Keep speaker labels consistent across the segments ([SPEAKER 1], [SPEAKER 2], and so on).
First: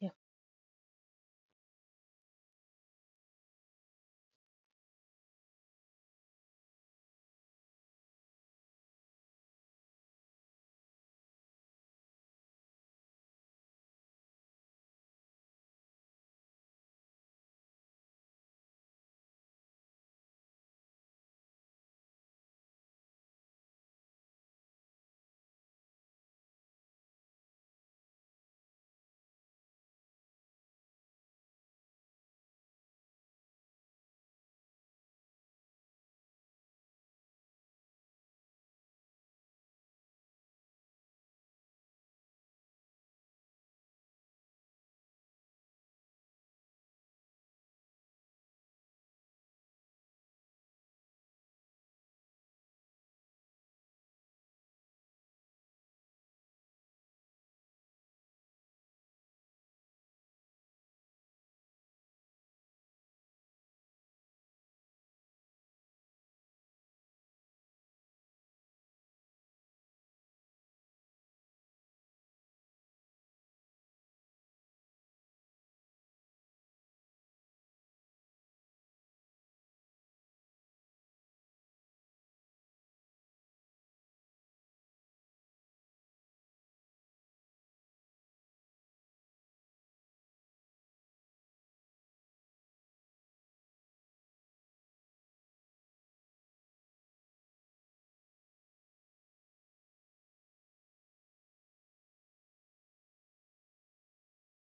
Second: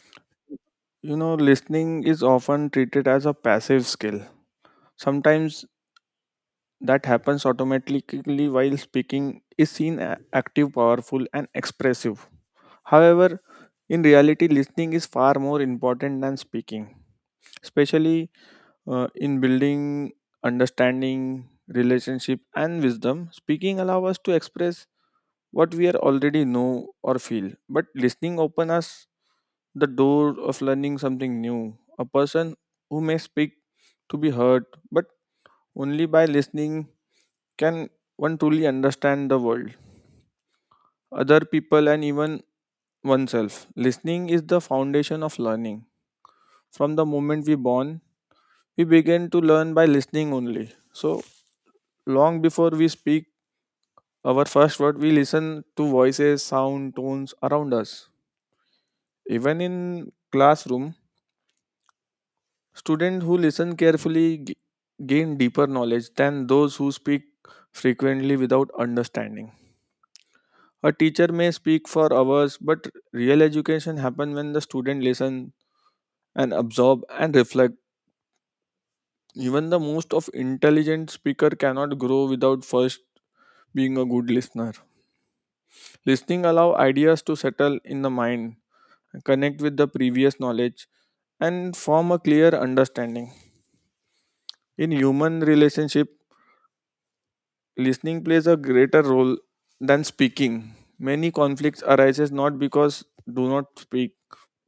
[SPEAKER 1] Yeah.
[SPEAKER 2] You know, listening is often treated as a passive skill. Sometimes that happens automatically while speaking is seen active, powerful, and expressive. However, in reality, listening is far more important than speaking especially in building understanding, relationship, and wisdom. Speaking allows us to express what we are already know or feel, but listening open us the door of learning something new. A person who may speak to be heard, but only by listening can one truly understand the world, other people, and even oneself. Listening is the foundation of learning. From the moment we born, we begin to learn by listening only. So, long before we speak our first word, we listen to voices, sound, tones around us. Even in classroom, students who listen carefully gain deeper knowledge than those who speak frequently without understanding. A teacher may speak for hours, but real education happens when the student listen and absorb and reflect. Even the most of intelligent speaker cannot grow without first being a good listener. Listening allows ideas to settle in the mind, connect with the previous knowledge, and form a clear understanding. In human relationship, listening plays a greater role than speaking. Many conflicts arises not because do not speak,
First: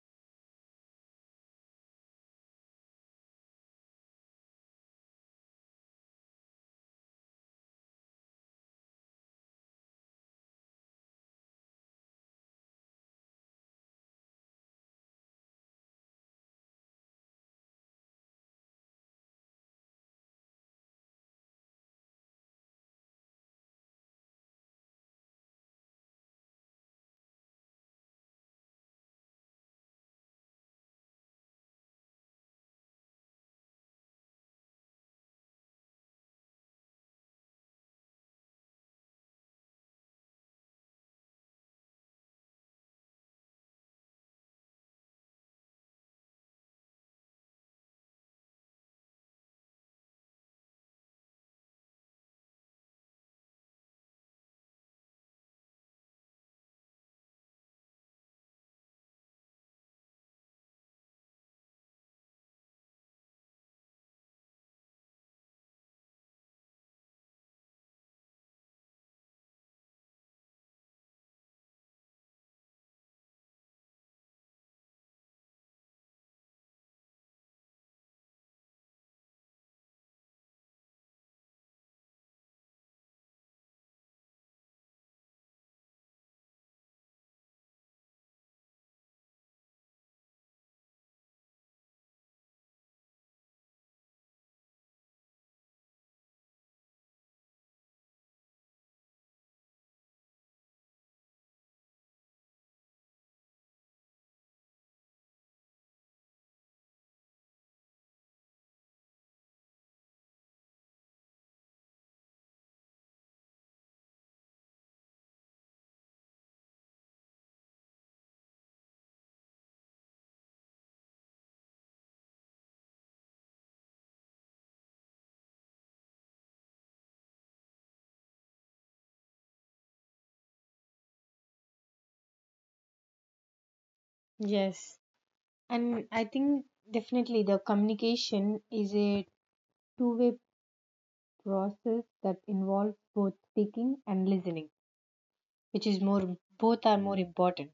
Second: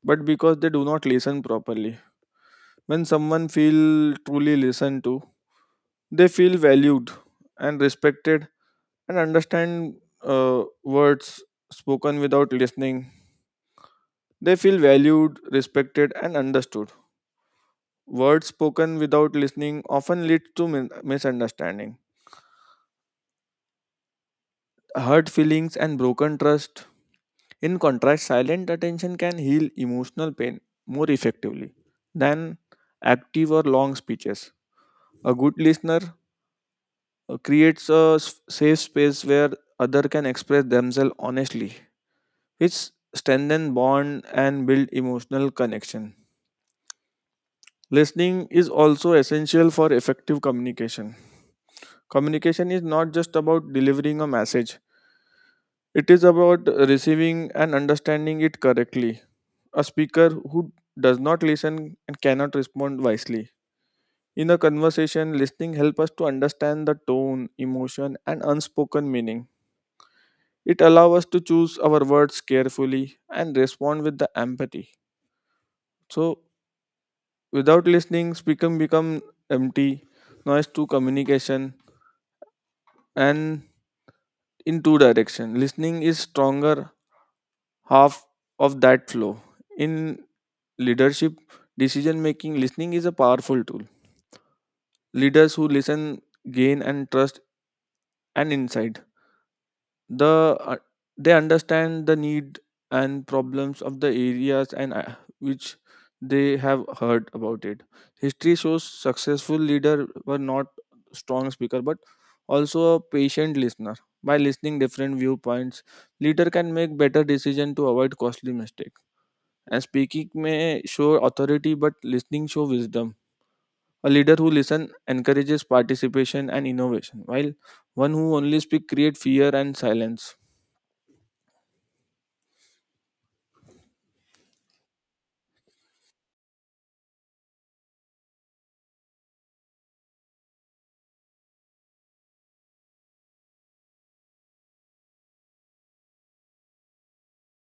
[SPEAKER 2] but because they do not listen properly. When someone feel truly listened to, they feel valued and respected and understand words spoken without listening. They feel valued, respected, and understood. Words spoken without listening often leads to misunderstanding, hurt feelings, and broken trust. In contrast, silent attention can heal emotional pain more effectively than active or long speeches. A good listener creates a safe space where other can express themselves honestly, which strengthen bond and build emotional connection. Listening is also essential for effective communication. Communication is not just about delivering a message, it is about receiving and understanding it correctly. A speaker who does not listen and cannot respond wisely. In a conversation, listening helps us to understand the tone, emotion, and unspoken meaning. It allows us to choose our words carefully and respond with the empathy. So, without listening, speaking become empty, noise to communication, and in two direction. Listening is stronger half of that flow. In leadership, decision making, listening is a powerful tool. Leaders who listen gain and trust and insight. The uh, they understand the need and problems of the areas and which they have heard about it. History shows successful leader were not strong speaker but also a patient listener. By listening different viewpoints, leader can make better decision to avoid costly mistake. And speaking may show authority, but listening show wisdom. A leader who listens encourages participation and innovation, while one who only speaks creates fear and silence.
[SPEAKER 1] Yes. And I think definitely the communication is a two-way process that involves both speaking and listening, which is more, both are more important.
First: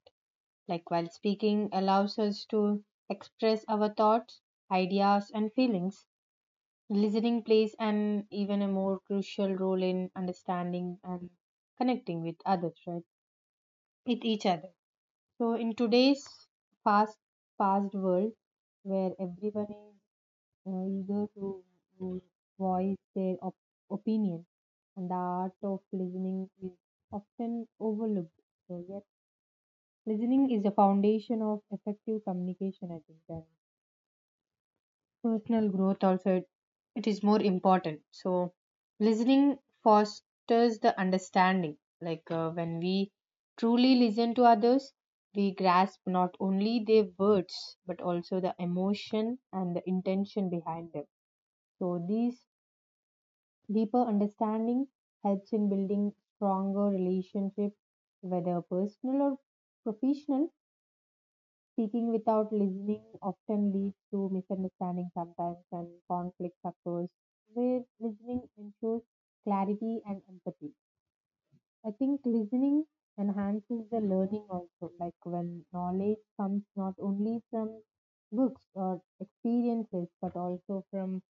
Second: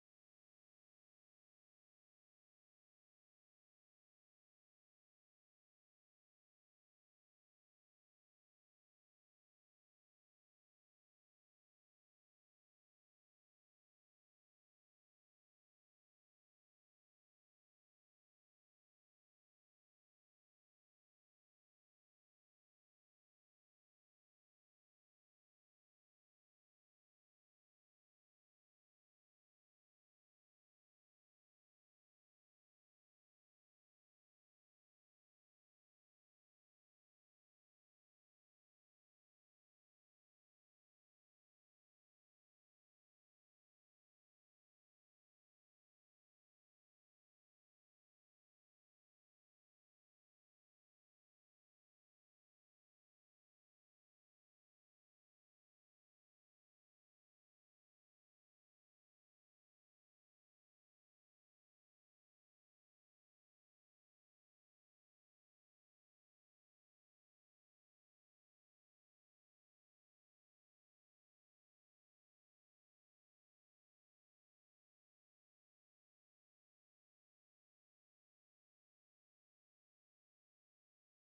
[SPEAKER 1] Like while speaking allows us to express our thoughts, ideas, and feelings, listening plays an even a more crucial role in understanding and connecting with others, right? With each other. So in today's fast, fast world, where everyone is eager to to voice their opinion, and the art of listening is often overlooked. So, yes, listening is the foundation of effective communication, I think, and personal growth also. It is more important. So, listening fosters the understanding. Like when we truly listen to others, we grasp not only their words but also the emotion and the intention behind them. So, these deeper understanding helps in building stronger relationships, whether personal or professional. Speaking without listening often leads to misunderstanding sometimes and conflicts occurs where listening ensures clarity and empathy. I think listening enhances the learning also, like when knowledge comes not only from books or experiences but also from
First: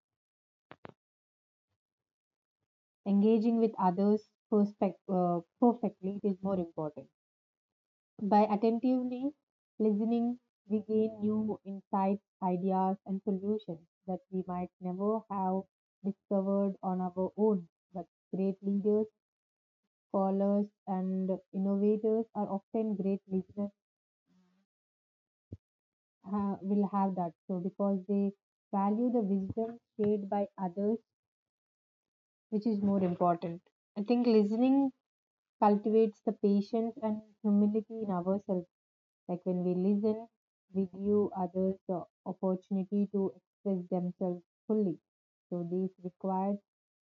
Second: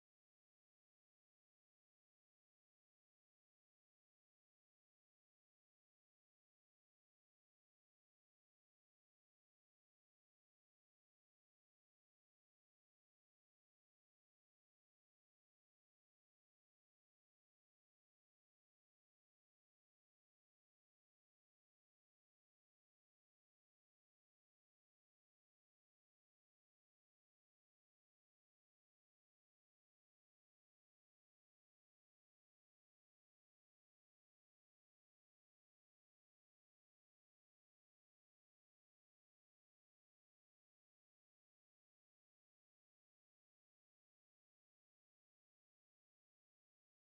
[SPEAKER 1] engaging with others perspec perfectly it is more important. By attentively listening, we gain new insights, ideas, and solutions that we might never have discovered on our own. But great leaders, scholars, and innovators are often great listeners, will have that. So, because they value the wisdom shared by others, which is more important. I think listening cultivates the patience and humility in ourselves. Like when we listen, we give others the opportunity to express themselves fully. So this requires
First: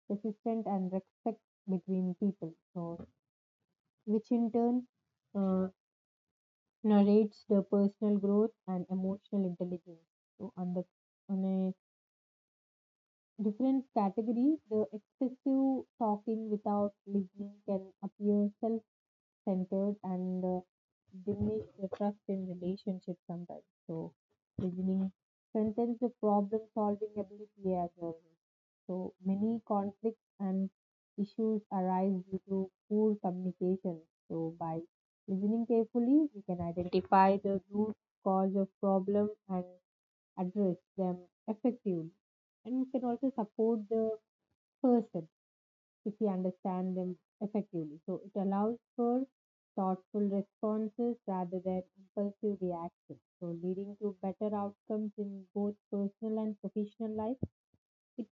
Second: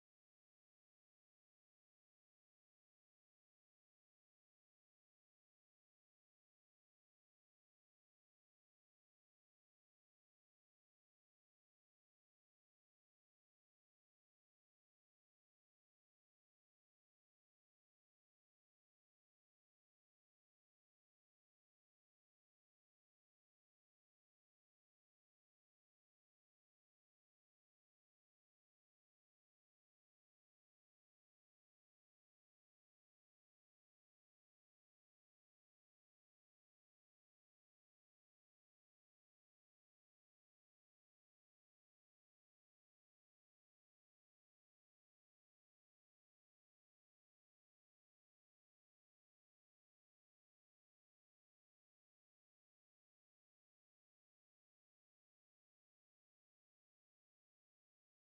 [SPEAKER 1] persistence and respect between people. So which in turn uh, narrates the personal growth and emotional intelligence. So on a different category, the excessive talking without listening can appear selfish centered and diminish the trust in relationships sometimes. So, reasoning strengthens the problem solving ability as well. So, many conflicts and issues arise due to poor communication. So, by listening carefully, we can identify the root cause of problem and address them effectively. And we can also support the person if we understand them effectively. So it allows for thoughtful responses rather than impulsive reactions, so leading to better outcomes in both personal and professional life. It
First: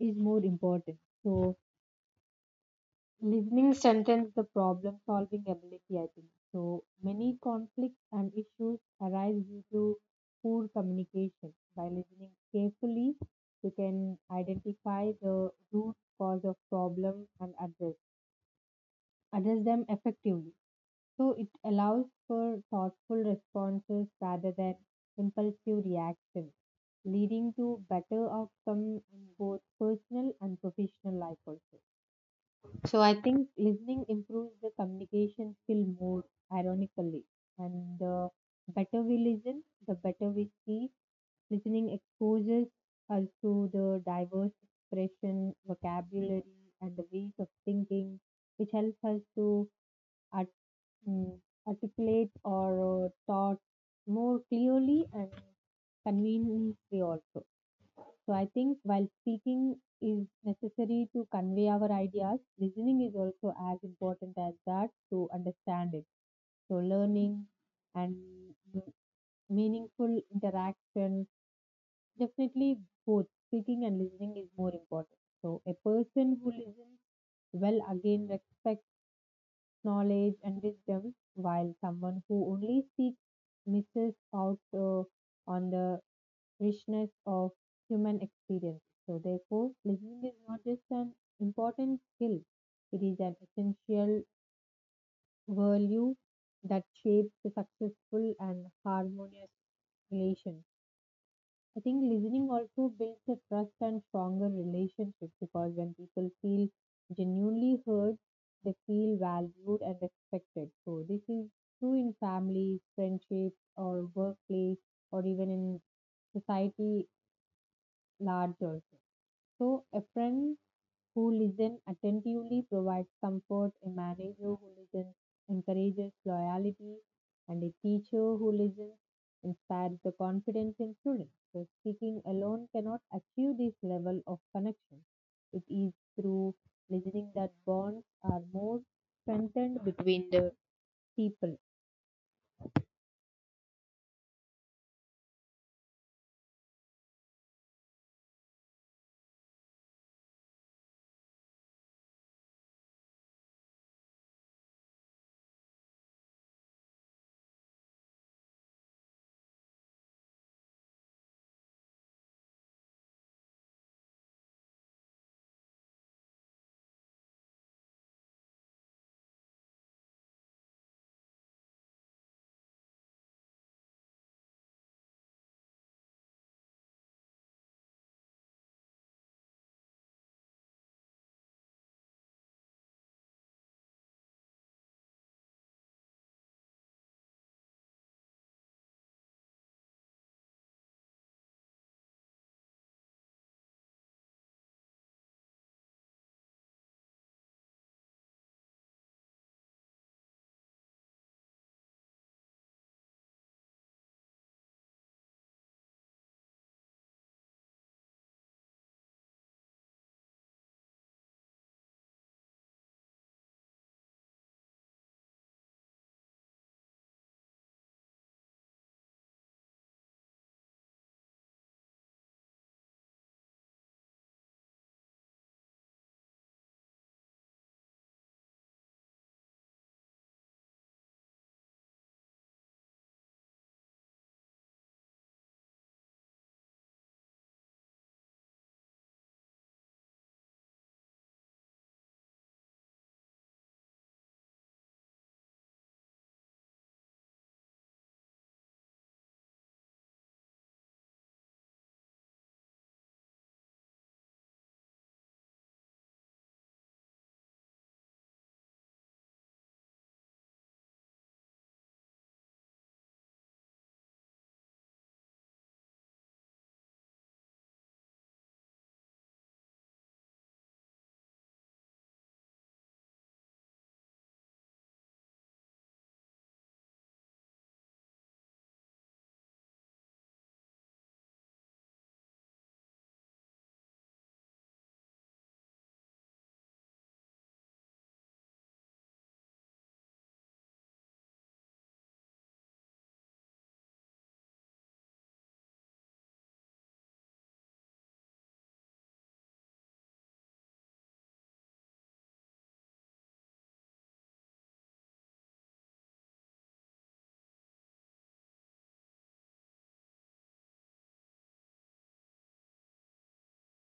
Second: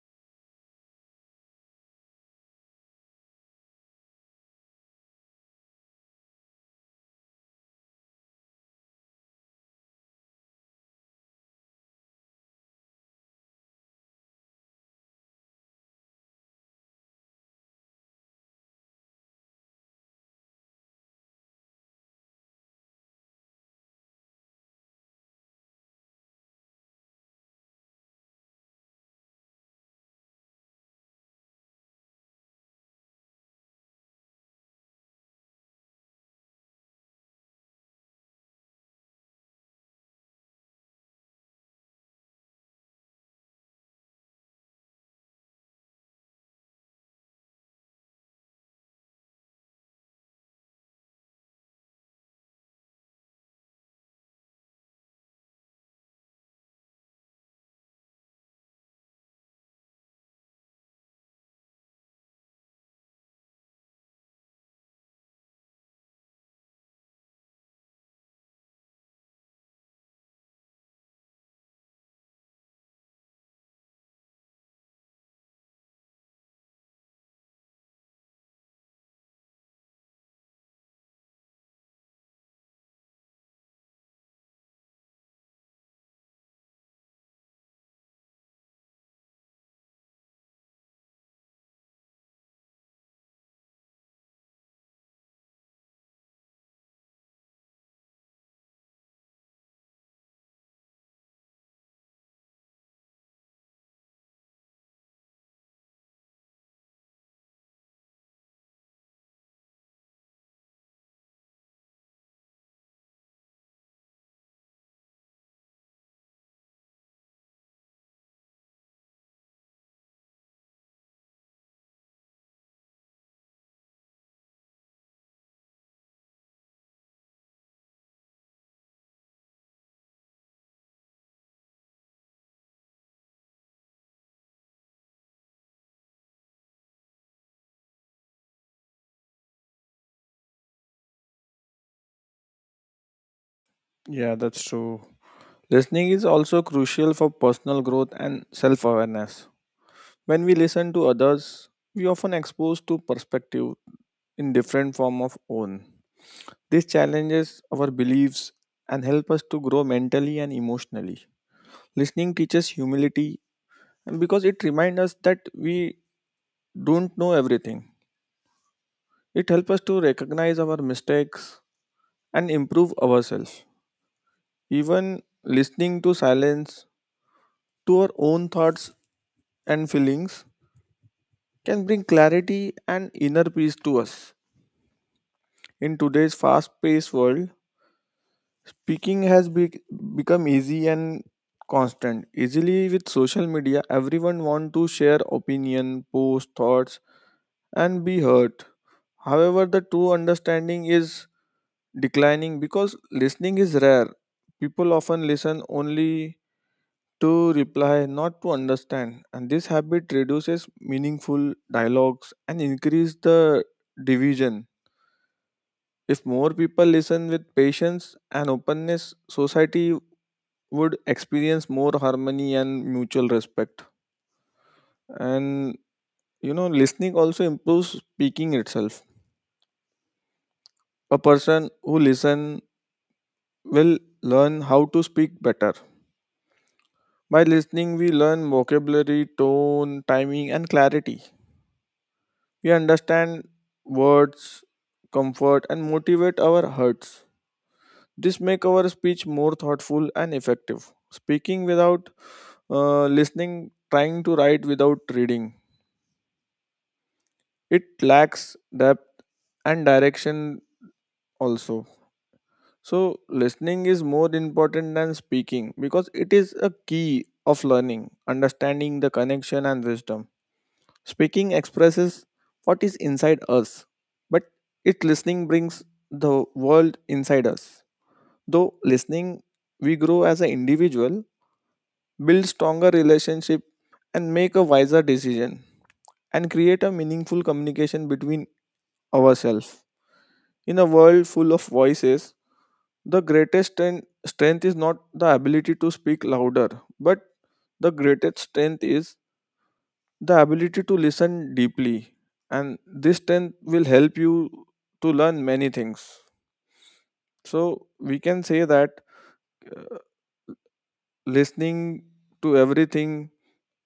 [SPEAKER 1] is more important. So listening strengthens the problem solving ability, I think. So many conflicts and issues arise due to poor communication. By listening carefully, you can identify the root cause of problem and address them effectively. So it allows for thoughtful responses rather than impulsive reactions, leading to better outcome in both personal and professional life also. So I think listening improves the communication skill more ironically. And the better we listen, the better we see. Listening exposes us to the diverse expression, vocabulary, and the ways of thinking, which helps us to mm, articulate or taught more clearly and conveniently also. So I think while speaking is necessary to convey our ideas, listening is also as important as that to understand it. So learning and m- meaningful interaction, definitely both speaking and listening is more important. So a person who listens well again respects knowledge and wisdom, while someone who only seeks misses out on the richness of human experience. So, therefore, listening is not just an important skill, it is an essential value that shapes a successful and harmonious relation. I think listening also builds a trust and stronger relationship because when people feel genuinely heard, they feel valued and respected. So this is true in family, friendships, or workplace, or even in society large also. So a friend who listen attentively provides comfort, a manager who listens encourages loyalty, and a teacher who listens inspires the confidence in students. So, speaking alone cannot achieve this level of connection. It is through listening that bonds are more strengthened between the people.
[SPEAKER 2] Yeah, that's true. Listening is also crucial for personal growth and self awareness. When we listen to others, we often expose to perspective in different form of own. This challenges our beliefs and help us to grow mentally and emotionally. Listening teaches humility because it reminds us that we don't know everything. It helps us to recognize our mistakes and improve ourselves. Even listening to silence, to our own thoughts and feelings, can bring clarity and inner peace to us. In today's fast paced world, speaking has become easy and constant. Easily with social media, everyone want to share opinion, post thoughts, and be heard. However, the true understanding is declining because listening is rare. People often listen only to reply, not to understand, and this habit reduces meaningful dialogues and increase the division. If more people listen with patience and openness, society would experience more harmony and mutual respect. And you know, listening also improves speaking itself. A person who listens will learn how to speak better. By listening, we learn vocabulary, tone, timing, and clarity. We understand words, comfort, and motivate our hearts. This make our speech more thoughtful and effective. Speaking without listening, trying to write without reading it lacks depth and direction also, so listening is more important than speaking because it is a key of learning understanding the connection and wisdom. Speaking expresses what is inside us, but it listening brings the world inside us. Though listening, we grow as an individual, build stronger relationship, and make a wiser decision, and create a meaningful communication between ourselves. In a world full of voices, the strength is not the ability to speak louder, but the greatest strength is the ability to listen deeply. And this strength will help you to learn many things. So, we can say that listening to everything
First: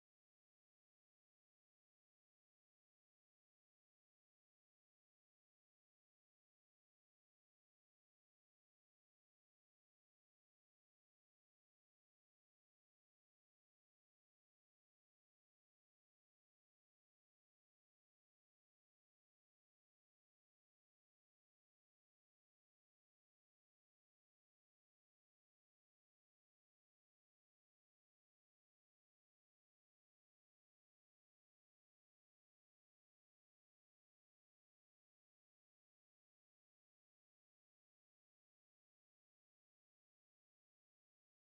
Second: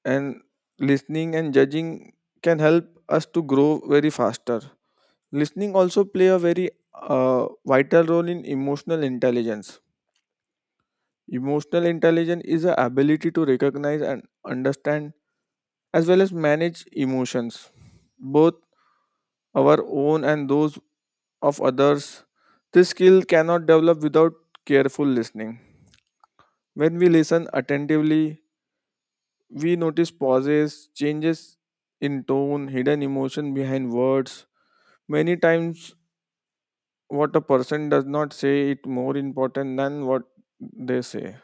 [SPEAKER 2] and listening and judging can help us to grow very faster. Listening also play a very vital role in emotional intelligence. Emotional intelligence is the ability to recognize and understand as well as manage emotions, both our own and those of others. This skill cannot develop without careful listening. When we listen attentively, we notice pauses, changes in tone, hidden emotion behind words. Many times, what a person does not say is more important than what they say.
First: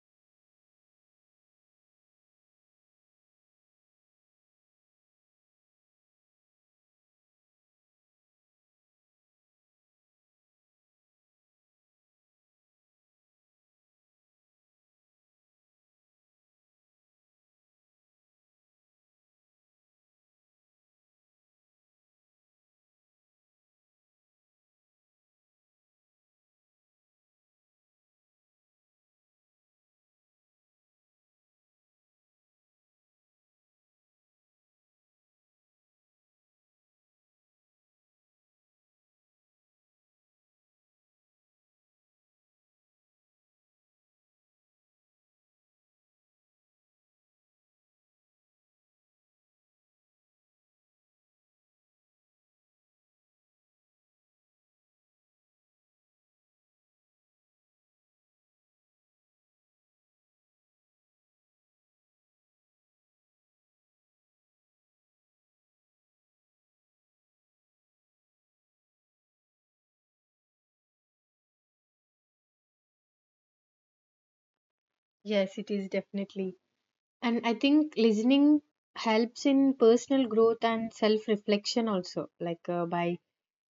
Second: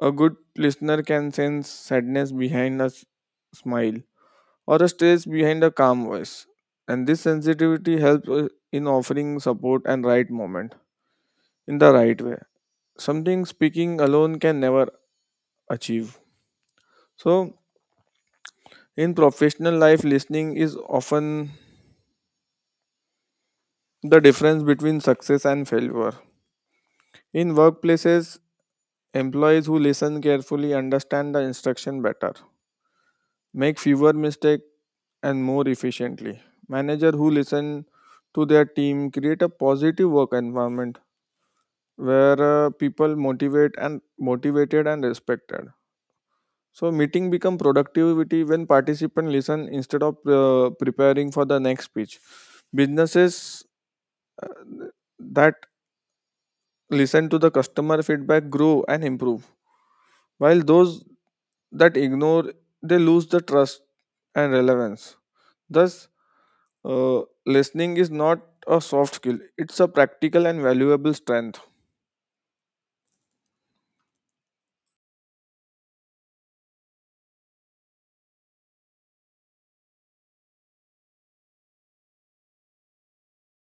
[SPEAKER 2] A good listener can sense sadness behind a smile or a stress behind a calm voice. And this sensitivity helps in offering support and right moment in the right way. Something speaking alone can never achieve. So, in professional life, listening is often the difference between success and failure. In workplaces, employees who listen carefully understand the instruction better, make fewer mistakes and more efficiently. Manager who listen to their team create a positive work environment where people motivated and respected. So meeting become productivity when participant listen instead of preparing for the next speech. Businesses uh, that listen to the customer feedback grow and improve, while those that ignore they lose the trust and relevance. Thus, listening is not a soft skill, it's a practical and valuable strength.
[SPEAKER 1] Yes, it is definitely. And I think listening helps in personal growth and self reflection also, like by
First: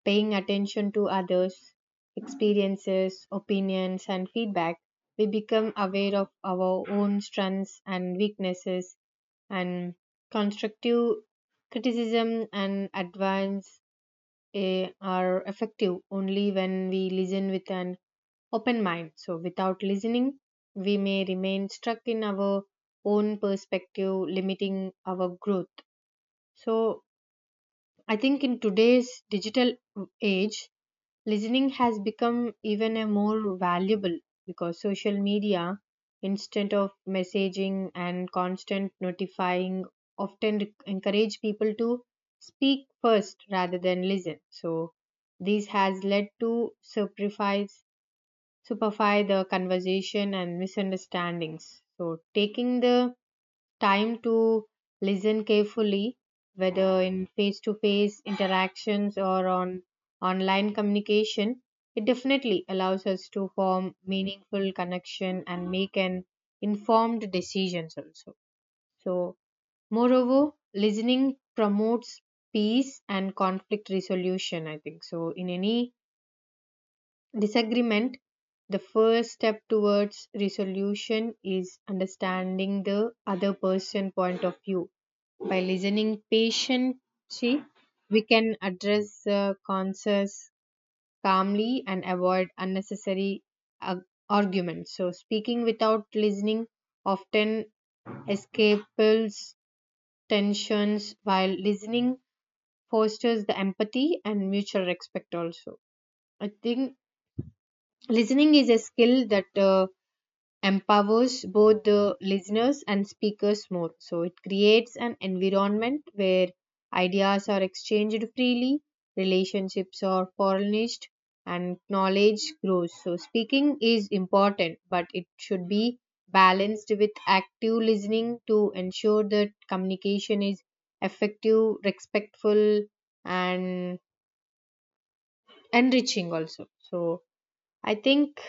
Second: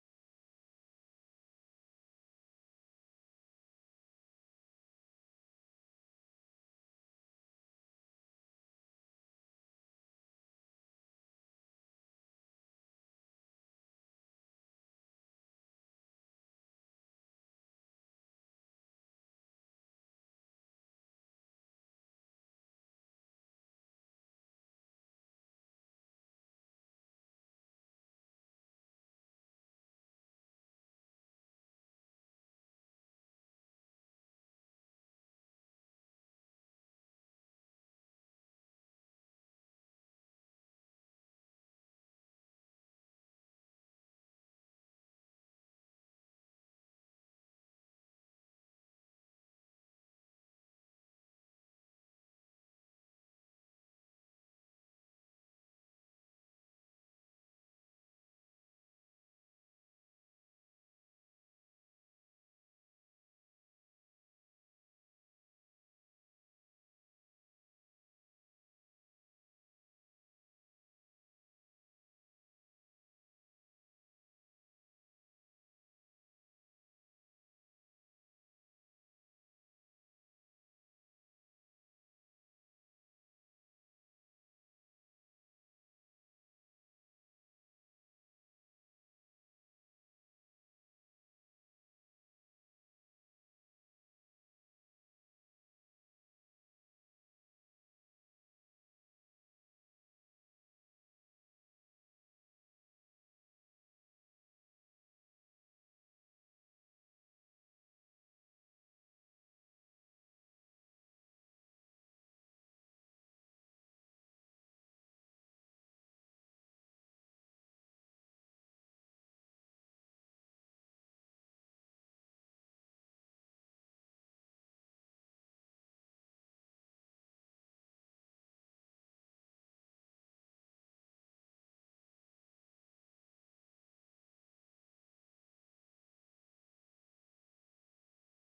[SPEAKER 1] paying attention to others' experiences, opinions, and feedback, we become aware of our own strengths and weaknesses, and constructive criticism and advance are effective only when we listen with an open mind. So, without listening, we may remain stuck in our own perspective, limiting our growth. So, I think in today's digital age, listening has become even a more valuable because social media instant of messaging and constant notifying often encourage people to speak first rather than listen. So this has led to superfies superfy the conversation and misunderstandings. So taking the time to listen carefully, whether in face to face interactions or on online communication. It definitely allows us to form meaningful connection and make an informed decisions also. So moreover, listening promotes peace and conflict resolution, I think. So in any disagreement, the first step towards resolution is understanding the other person's point of view. By listening patiently, we can address the concerns calmly and avoid unnecessary uh, arguments. So, speaking without listening often escapes tensions, while listening fosters the empathy and mutual respect. Also, I think listening is a skill that empowers both the listeners and speakers more. So it creates an environment where ideas are exchanged freely, relationships are polished, and knowledge grows. So speaking is important, but it should be balanced with active listening to ensure that communication is effective, respectful, and enriching also. So I think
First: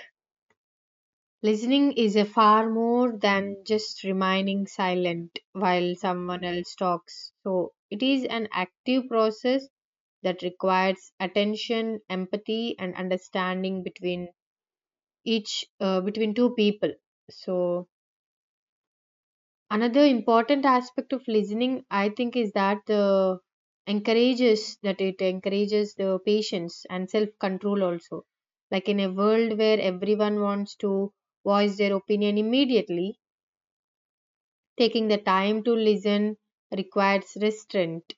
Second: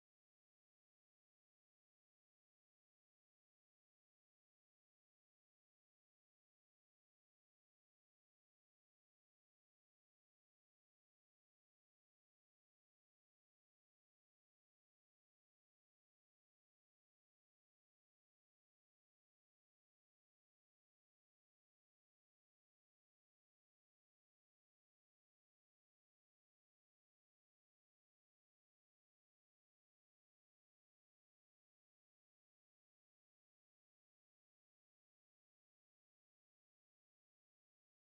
[SPEAKER 1] listening is a far more than just remaining silent while someone else talks. So it is an active process that requires attention, empathy, and understanding between each between two people. So another important aspect of listening, I think, is that the encourages that it encourages the patience and self control also. Like in a world where everyone wants to voice their opinion immediately, taking the time to listen requires restraint.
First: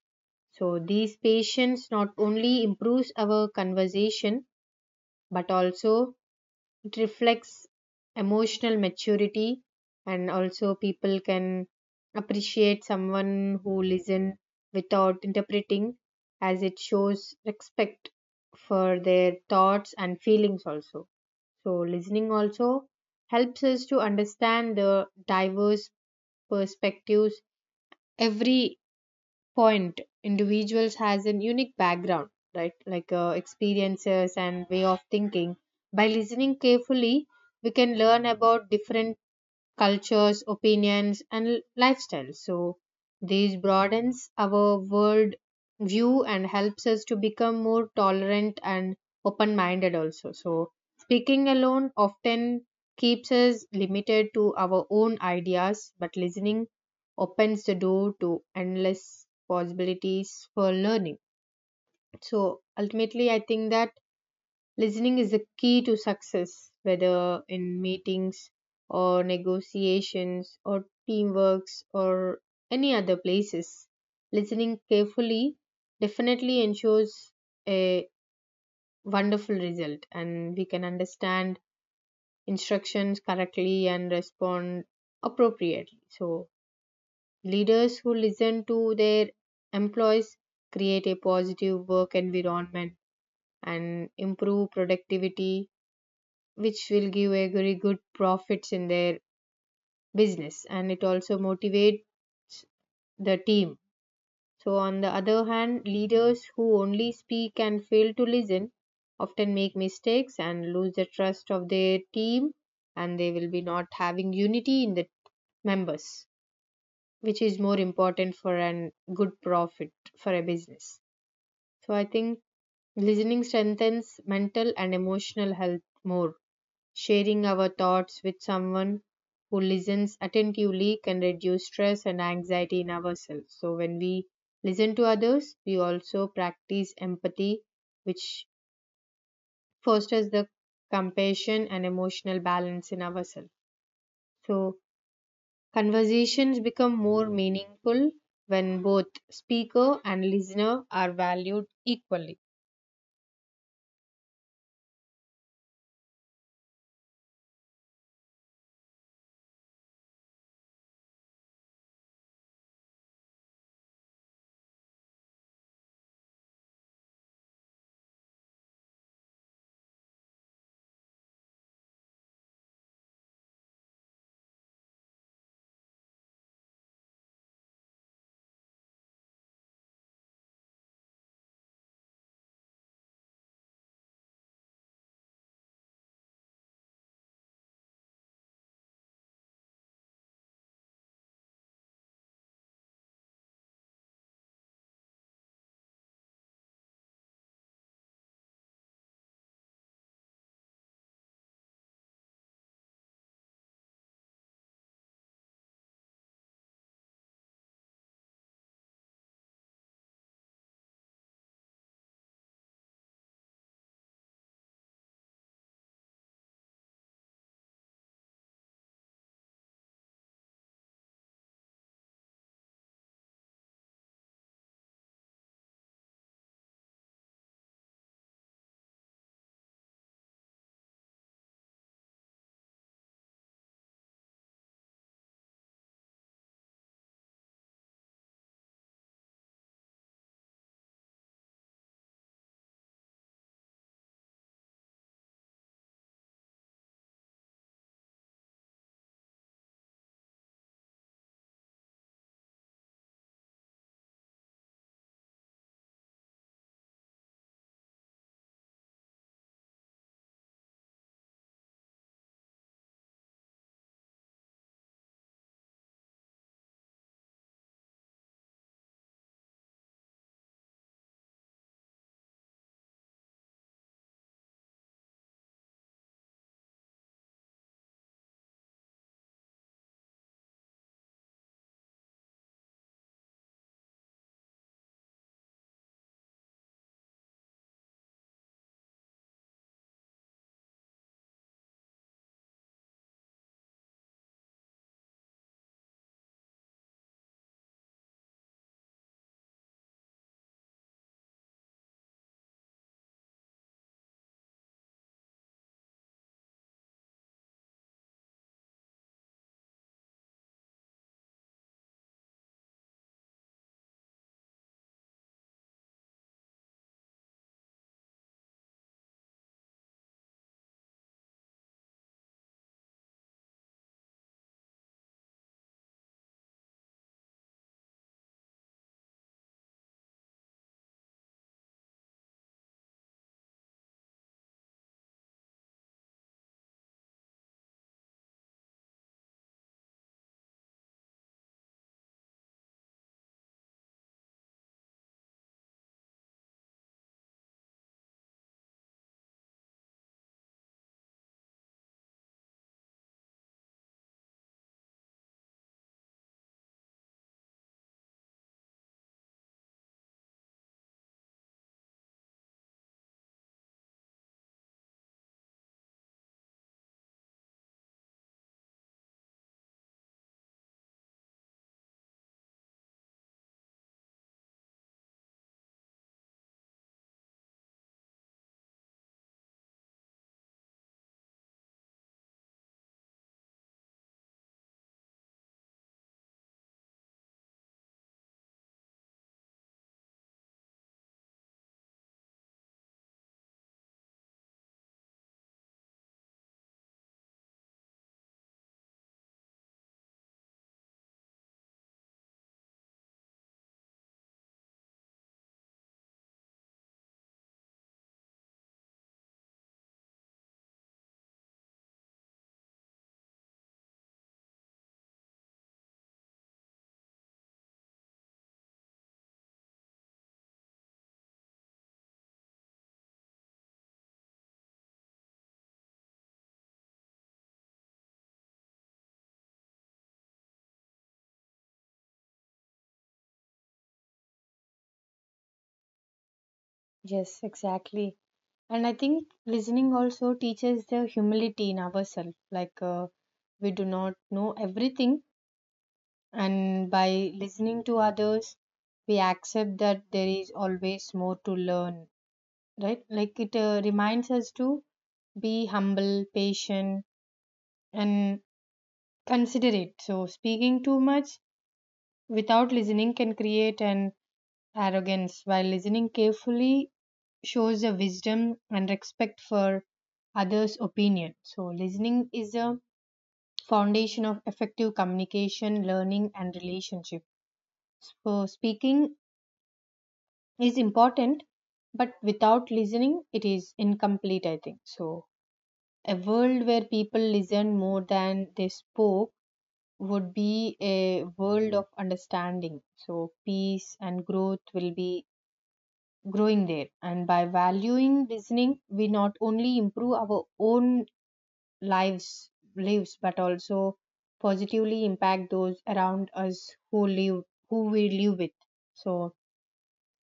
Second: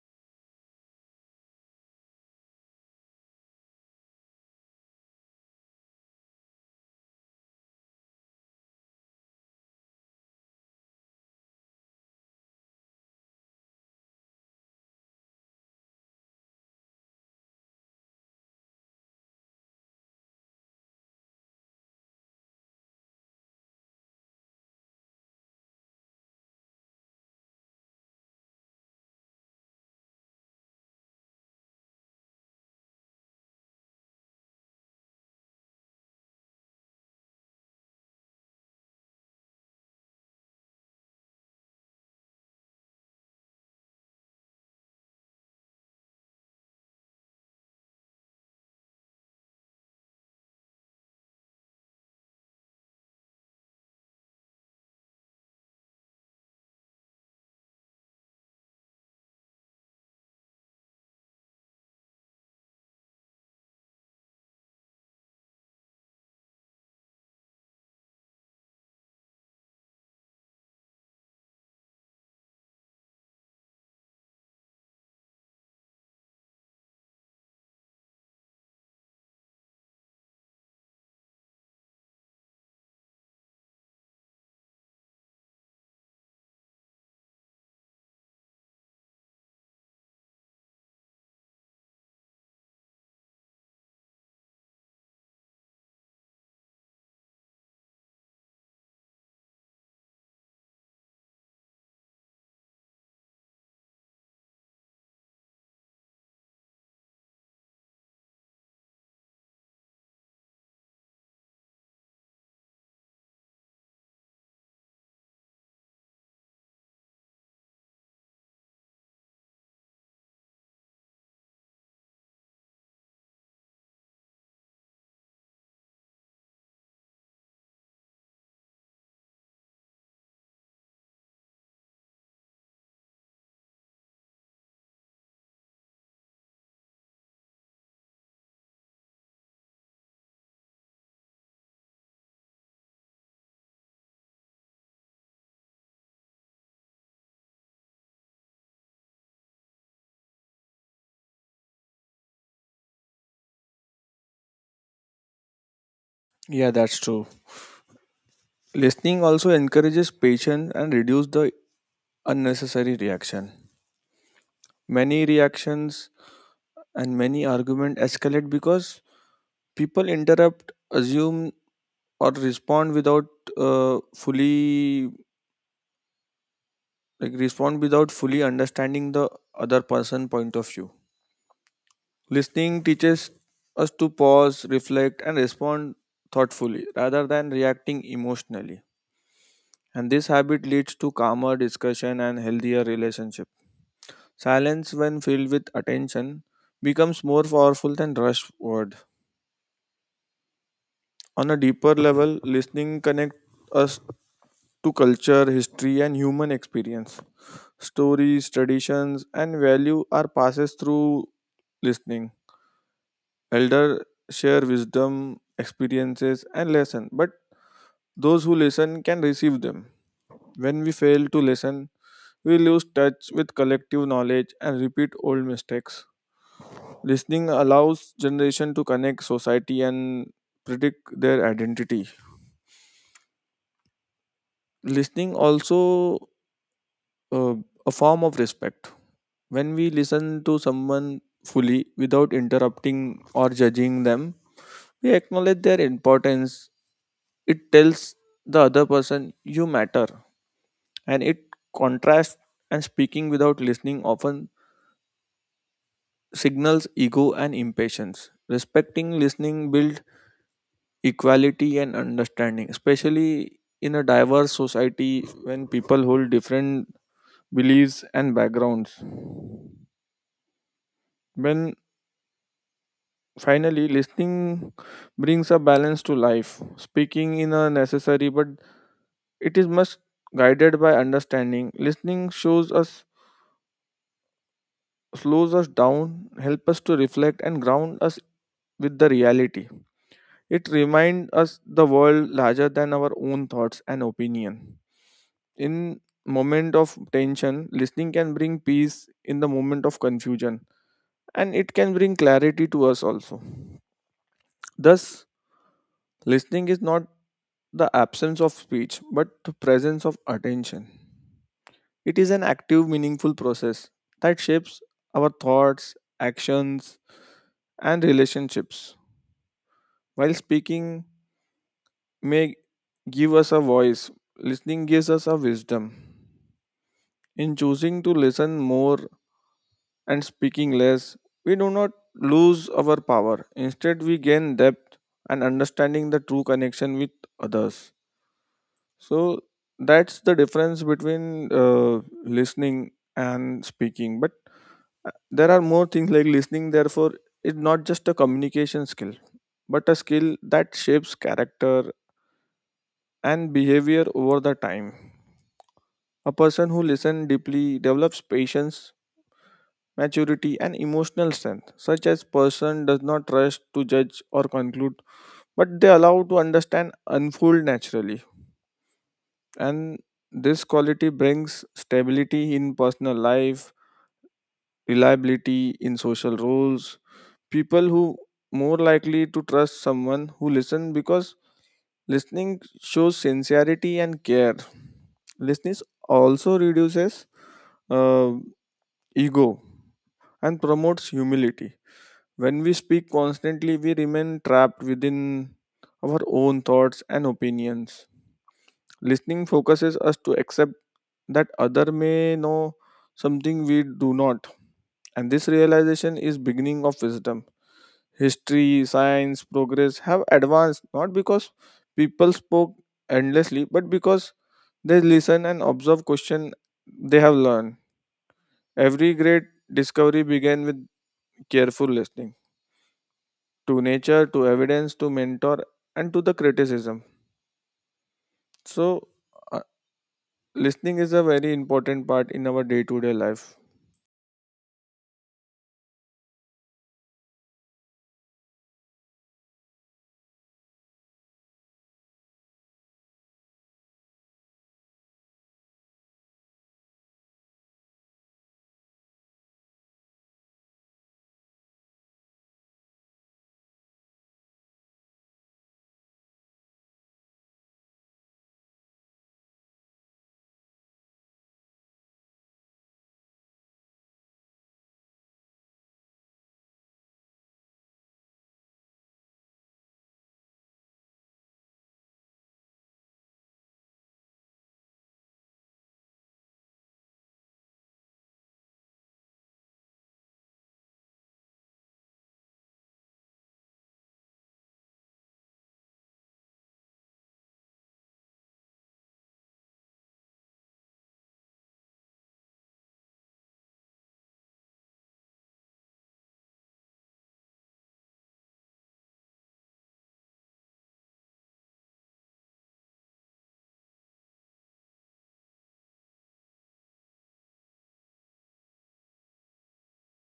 [SPEAKER 1] So these patience not only improves our conversation but also it reflects emotional maturity, and also people can appreciate someone who listen without interpreting, as it shows respect for their thoughts and feelings also. So listening also helps us to understand the diverse perspectives. Every point individuals has a unique background, right? Like experiences and way of thinking. By listening carefully we can learn about different cultures, opinions, and lifestyles. So, this broadens our world view and helps us to become more tolerant and open minded, also. So, speaking alone often keeps us limited to our own ideas, but listening opens the door to endless possibilities for learning. So, ultimately, I think that listening is the key to success, whether in meetings or negotiations or teamworks or any other places. Listening carefully definitely ensures a wonderful result, and we can understand instructions correctly and respond appropriately. So, leaders who listen to their employees create a positive work environment and improve productivity, which will give a very good profits in their business, and it also motivates the team. So on the other hand, leaders who only speak and fail to listen often make mistakes and lose the trust of their team, and they will be not having unity in the members, which is more important for an good profit for a business. So I think listening strengthens mental and emotional health more. Sharing our thoughts with someone who listens attentively can reduce stress and anxiety in ourselves. So, when we listen to others, we also practice empathy, which fosters the compassion and emotional balance in ourselves. So, conversations become more meaningful when both speaker and listener are valued equally.
[SPEAKER 2] Yeah, that's true. Listening also encourages patience and reduces the unnecessary reaction. Many reactions and many arguments escalate because people interrupt, assume, or respond without fully like respond without fully understanding the other person point of view. Listening teaches us to pause, reflect, and respond thoughtfully rather than reacting emotionally. And this habit leads to calmer discussion and healthier relationship. Silence, when filled with attention, becomes more powerful than rushed word. On a deeper level, listening connects us to culture, history, and human experience. Stories, traditions, and value are passed through listening. Elder share wisdom, experiences, and lesson, but those who listen can receive them. When we fail to listen, we lose touch with collective knowledge and repeat old mistakes. Listening allows generation to connect society and predict their identity. Listening also uh, a form of respect. When we listen to someone fully without interrupting or judging them, we acknowledge their importance. It tells the other person you matter, and it contrasts and speaking without listening often signals ego and impatience. Respecting listening builds equality and understanding, especially in a diverse society when people hold different beliefs and backgrounds. When finally listening brings a balance to life, speaking in a necessary but it is must guided by understanding. Listening shows us slows us down, help us to reflect and ground us with the reality. It reminds us the world larger than our own thoughts and opinion. In moment of tension, listening can bring peace in the moment of confusion and it can bring clarity to us also. Thus, listening is not the absence of speech but the presence of attention. It is an active meaningful process that shapes our thoughts, actions and relationships. While speaking may give us a voice, listening gives us a wisdom. In choosing to listen more and speaking less, we do not lose our power. Instead, we gain depth and understanding the true connection with others. So, that's the difference between listening and speaking. But there are more things like listening, therefore, is not just a communication skill, but a skill that shapes character, and behavior over the time. A person who listens deeply develops patience, maturity, and emotional strength. Such as person does not rush to judge or conclude, but they allow to understand unfold naturally. And this quality brings stability in personal life, reliability in social roles. People who more likely to trust someone who listens because listening shows sincerity and care. Listening also reduces uh, ego and promotes humility. When we speak constantly, we remain trapped within our own thoughts and opinions. Listening focuses us to accept that other may know something we do not, and this realization is beginning of wisdom. History, science, progress have advanced not because people spoke endlessly, but because they listen and observe question they have learned. Every great discovery began with careful listening to nature, to evidence, to mentor, and to the criticism. So, uh, listening is a very important part in our day-to-day life.
[SPEAKER 1] Yes, exactly. And I think listening also teaches the humility in ourselves. Like we do not know everything, and by listening to others, we accept that there is always more to learn. Right? Like it reminds us to be humble, patient, and considerate. So speaking too much without listening can create an arrogance, while listening carefully shows a wisdom and respect for others' opinion. So, listening is a foundation of effective communication, learning, and relationship. So, speaking is important, but without listening, it is incomplete, I think. So, a world where people listen more than they spoke would be a world of understanding. So, peace and growth will be growing there. And by valuing listening, we not only improve our own lives lives but also positively impact those around us who we live with. So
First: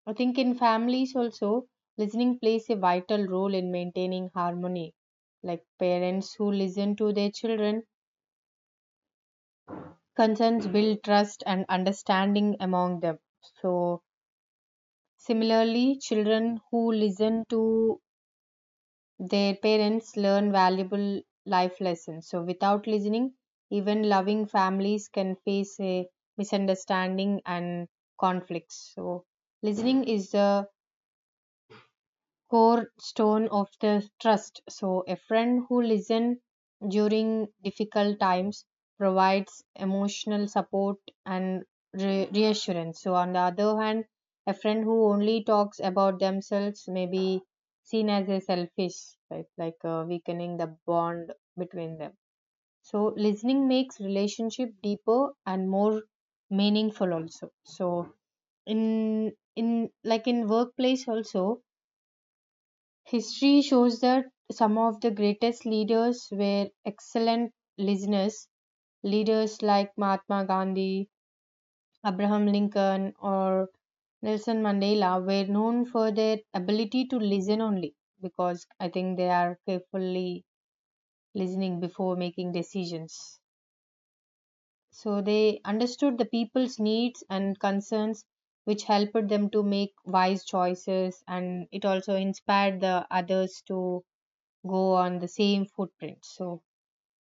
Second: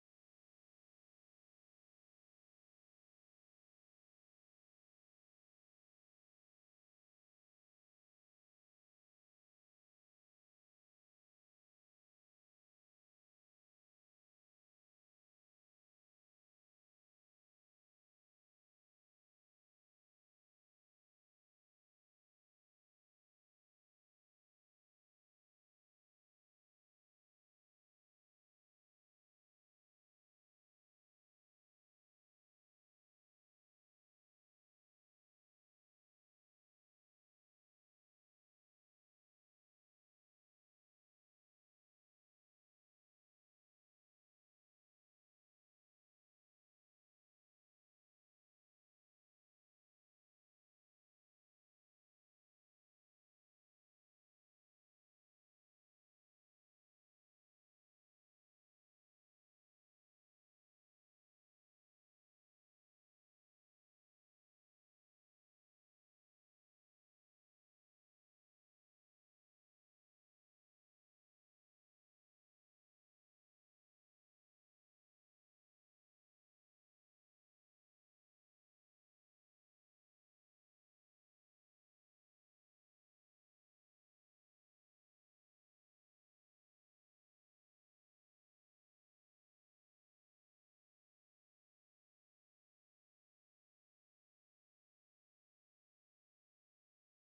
[SPEAKER 1] I think in families also, listening plays a vital role in maintaining harmony, like parents who listen to their children concerns build trust and understanding among them. So similarly children who listen to their parents learn valuable life lessons. So, without listening, even loving families can face a misunderstanding and conflicts. So, listening is the core stone of the trust. So, a friend who listens during difficult times provides emotional support and reassurance. So, on the other hand, a friend who only talks about themselves may be seen as a selfish, right? Like weakening the bond between them. So, listening makes relationship deeper and more meaningful also. So, in like in workplace also, history shows that some of the greatest leaders were excellent listeners. Leaders like Mahatma Gandhi, Abraham Lincoln, or Nelson Mandela were known for their ability to listen only because I think they are carefully listening before making decisions. So they understood the people's needs and concerns, which helped them to make wise choices, and it also inspired the others to go on the same footprint. So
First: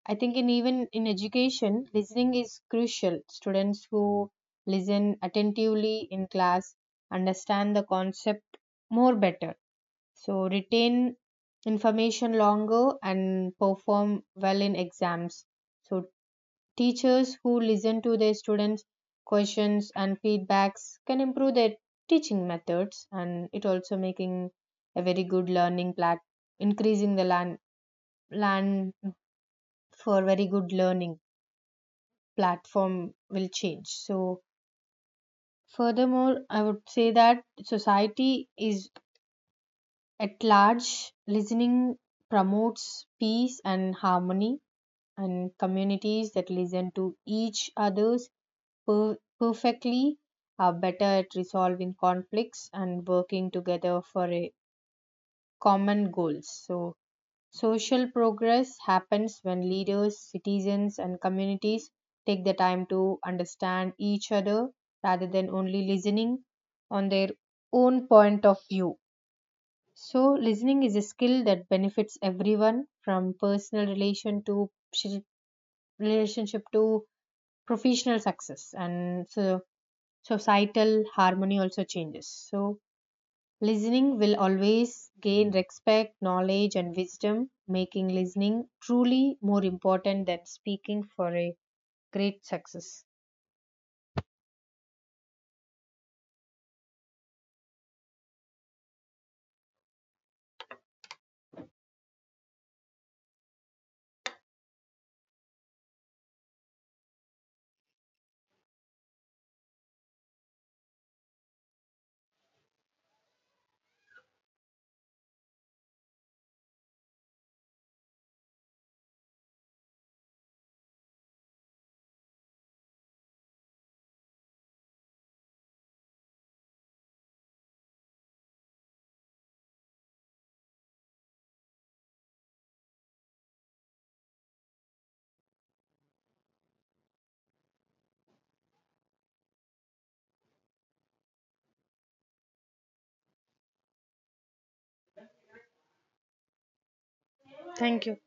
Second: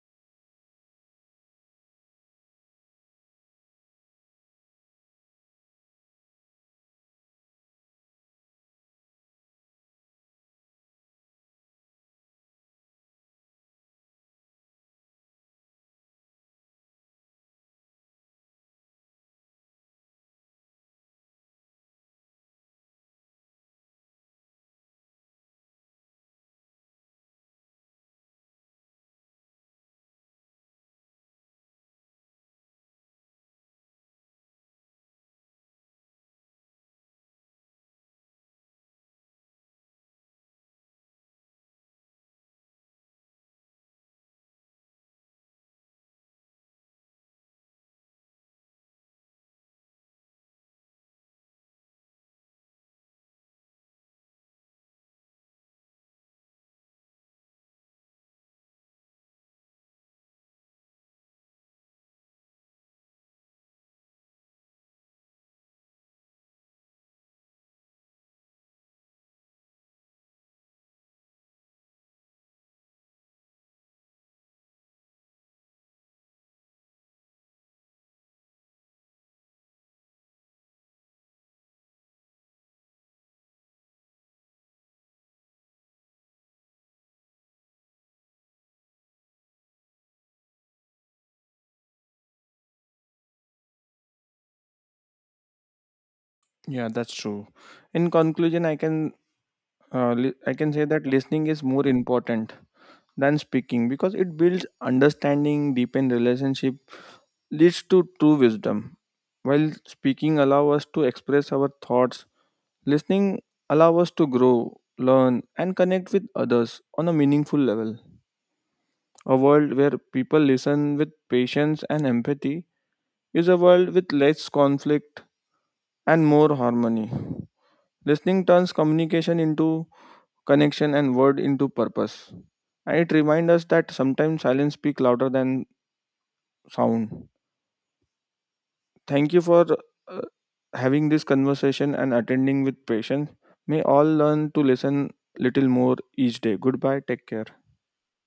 [SPEAKER 1] I think in even in education, listening is crucial. Students who listen attentively in class understand the concept more better. So retain information longer and perform well in exams. So teachers who listen to their students questions and feedbacks can improve their teaching methods, and it also making a very good learning plat increasing the land for very good learning platform will change. So furthermore I would say that society is at large, listening promotes peace and harmony, and communities that listen to each other's perfectly are better at resolving conflicts and working together for a common goals. So social progress happens when leaders, citizens, and communities take the time to understand each other rather than only listening on their own point of view. So, listening is a skill that benefits everyone from personal relation to relationship to professional success, and so societal harmony also changes. So, listening will always gain respect, knowledge, and wisdom, making listening truly more important than speaking for a great success.
[SPEAKER 2] Yeah, that's true. In conclusion, I can I can say that listening is more important than speaking because it builds understanding, deepen relationship, leads to true wisdom. While speaking allow us to express our thoughts, listening allow us to grow, learn and connect with others on a meaningful level. A world where people listen with patience and empathy is a world with less conflict and more harmony. Listening turns communication into connection and word into purpose. And it reminds us that sometimes silence speaks louder than sound. Thank you for uh, having this conversation and attending with patience. May all learn to listen little more each day. Goodbye. Take care.
[SPEAKER 1] Thank you.